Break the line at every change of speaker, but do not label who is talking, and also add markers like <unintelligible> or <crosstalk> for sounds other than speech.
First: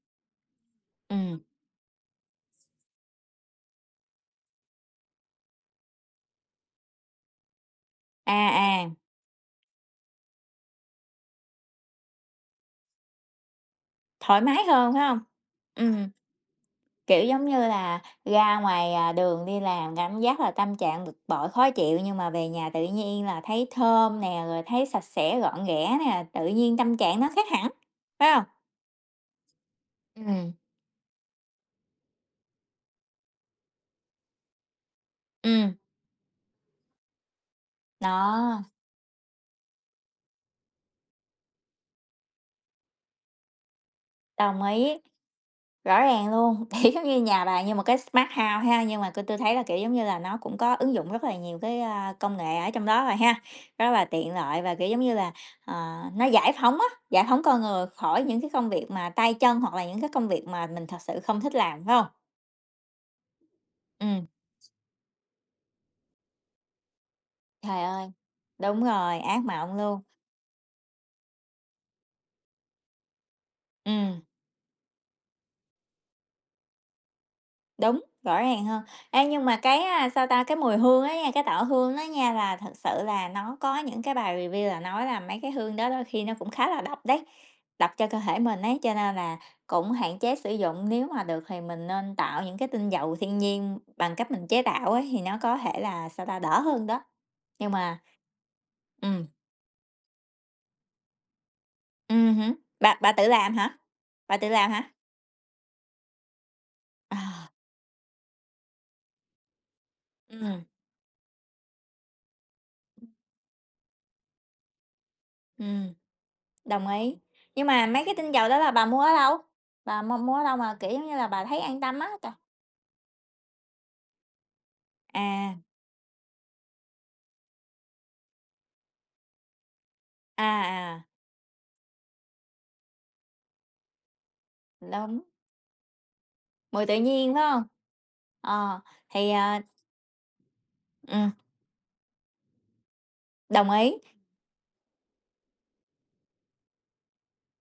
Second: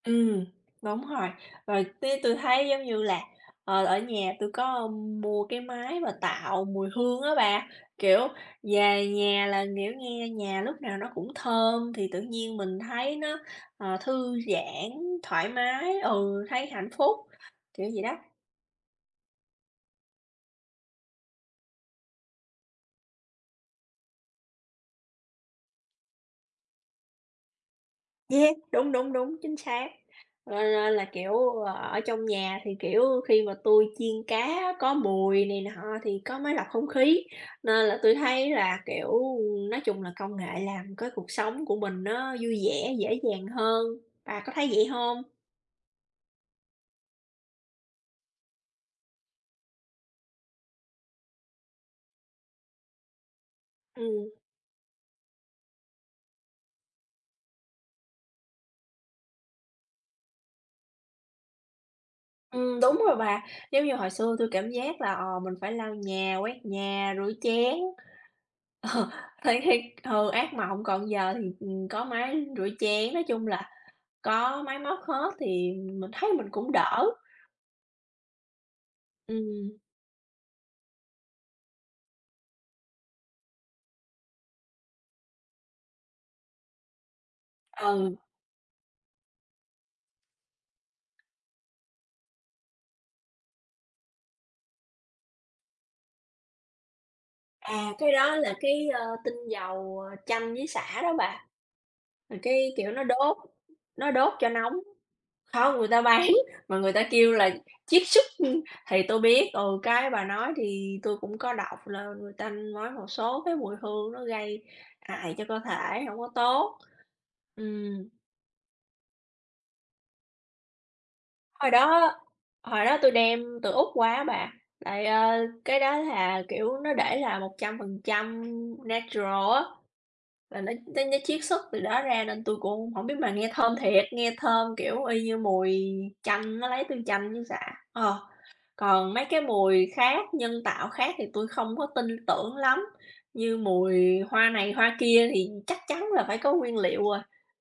Ừm, đúng rồi,
Ừm.
rồi tía tui thấy giống như là, ờ, ở nhà tui có mua cái máy mà tạo mùi hương á bà, kiểu,
À, à.
về nhà là, kiểu, nghe nhà lúc nào nó cũng thơm thì tự nhiên mình thấy nó, ờ, thư
Thoải mái
giãn,
hơn, phải hông?
thoải mái,
Ừm.
ừ, thấy hạnh phúc,
Kiểu, giống như
kiểu
là,
vậy đó.
ra ngoài, à, đường đi làm cảm giác là tâm trạng bực bội, khó chịu nhưng mà về nhà tự nhiên là thấy thơm nè, rồi thấy sạch sẽ, gọn ghẽ nè, tự nhiên tâm trạng nó khác hẳn, phải hông?
Yeah, đúng, đúng, đúng, chính xác. Cho
Ừm.
nên là, kiểu, ở trong nhà thì, kiểu, khi mà tui chiên cá có mùi này
Ừm.
nọ thì có máy lọc không khí, nên là tui thấy
Đó.
là, kiểu, nói chung là công nghệ làm cái cuộc sống của mình nó vui vẻ, dễ dàng hơn, bà có
Đồng
thấy vậy
ý.
hông?
Rõ ràng luôn, thì giống như nhà bà như một cái smart house ha, nhưng mà tôi tôi thấy là, kiểu, giống như là, nó cũng có ứng dụng rất là nhiều cái, a, công nghệ ở trong đó rồi ha, rất là
Ừm.
tiện lợi và, kiểu, giống như là, ờ, nó giải phóng á, giải phóng con người khỏi những cái công việc mà tay chân hoặc là những cái công việc mà mình thực sự không thích làm, phải hông?
Ừm, đúng rồi bà, giống như hồi
Ừm.
xưa tui cảm giác là, ờ, mình phải lau nhà, quét nhà, rửa chén.
Trời ơi, đúng
Ờ,
rồi, ác
thì
mộng
thiệt
luôn.
ừ, ác mộng, còn giờ thì, ừm, có máy rửa chén, nói chung là
Ừm.
có máy móc hết thì mình thấy mình cũng đỡ.
Đúng, rõ ràng hơn. Ê, nhưng mà cái,
Ừm.
a, sao ta, cái mùi hương á nha, cái tạo hương á nha là thực sự là nó có những cái bài review là nói là mấy cái hương đó đôi khi nó cũng khá là độc đấy, độc cho
Ừ.
cơ thể mình ấy, cho nên là cũng hạn chế sử dụng. Nếu mà được thì mình nên tạo những cái tinh dầu thiên nhiên bằng cách mình chế tạo ấy, thì nó có thể là, sao ta, đỡ hơn đó. Nhưng
À,
mà
cái đó là cái, ơ,
Ừm.
tinh dầu chanh với xả đó bà.
Ừm
Rồi
hứm,
cái, kiểu,
bà
nó
bà tự
đốt
làm hả?
nó đốt
Bà tự
cho
làm
nóng.
hả?
Không, người ta bán mà người ta kêu là
À.
chiết xuất thì tui biết, ừ, cái bà nói
Ừm.
thì tui cũng có đọc là người ta nói một số cái mùi hương nó gây hại cho cơ
Ừm,
thể, hổng có tốt.
đồng ý. Nhưng mà mấy
Ừm.
cái tinh dầu đó là bà mua ở đâu? Bà mua mua ở đâu mà, kiểu giống như là, bà thấy
Hồi
an tâm á?
đó
T
hồi đó tui đem từ Úc qua á bà, tại, ờ,
À.
cái đó là, kiểu, nó để là "100% natural" á,
À,
là nó
à.
<unintelligible> chiết xuất từ đó ra nên tui cũng hông hổng biết, mà nghe thơm thiệt, nghe thơm, kiểu,
Đúng.
y như mùi chanh, nó lấy
Mùi tự
từ chanh
nhiên, phải
với sả,
hông?
ờ.
Ờ,
Còn mấy
thì,
cái
à
mùi khác nhân tạo khác thì
Ừm.
tui không có tin tưởng lắm, như
Đồng ý.
mùi hoa này hoa kia thì chắc chắn là phải có nguyên liệu rồi.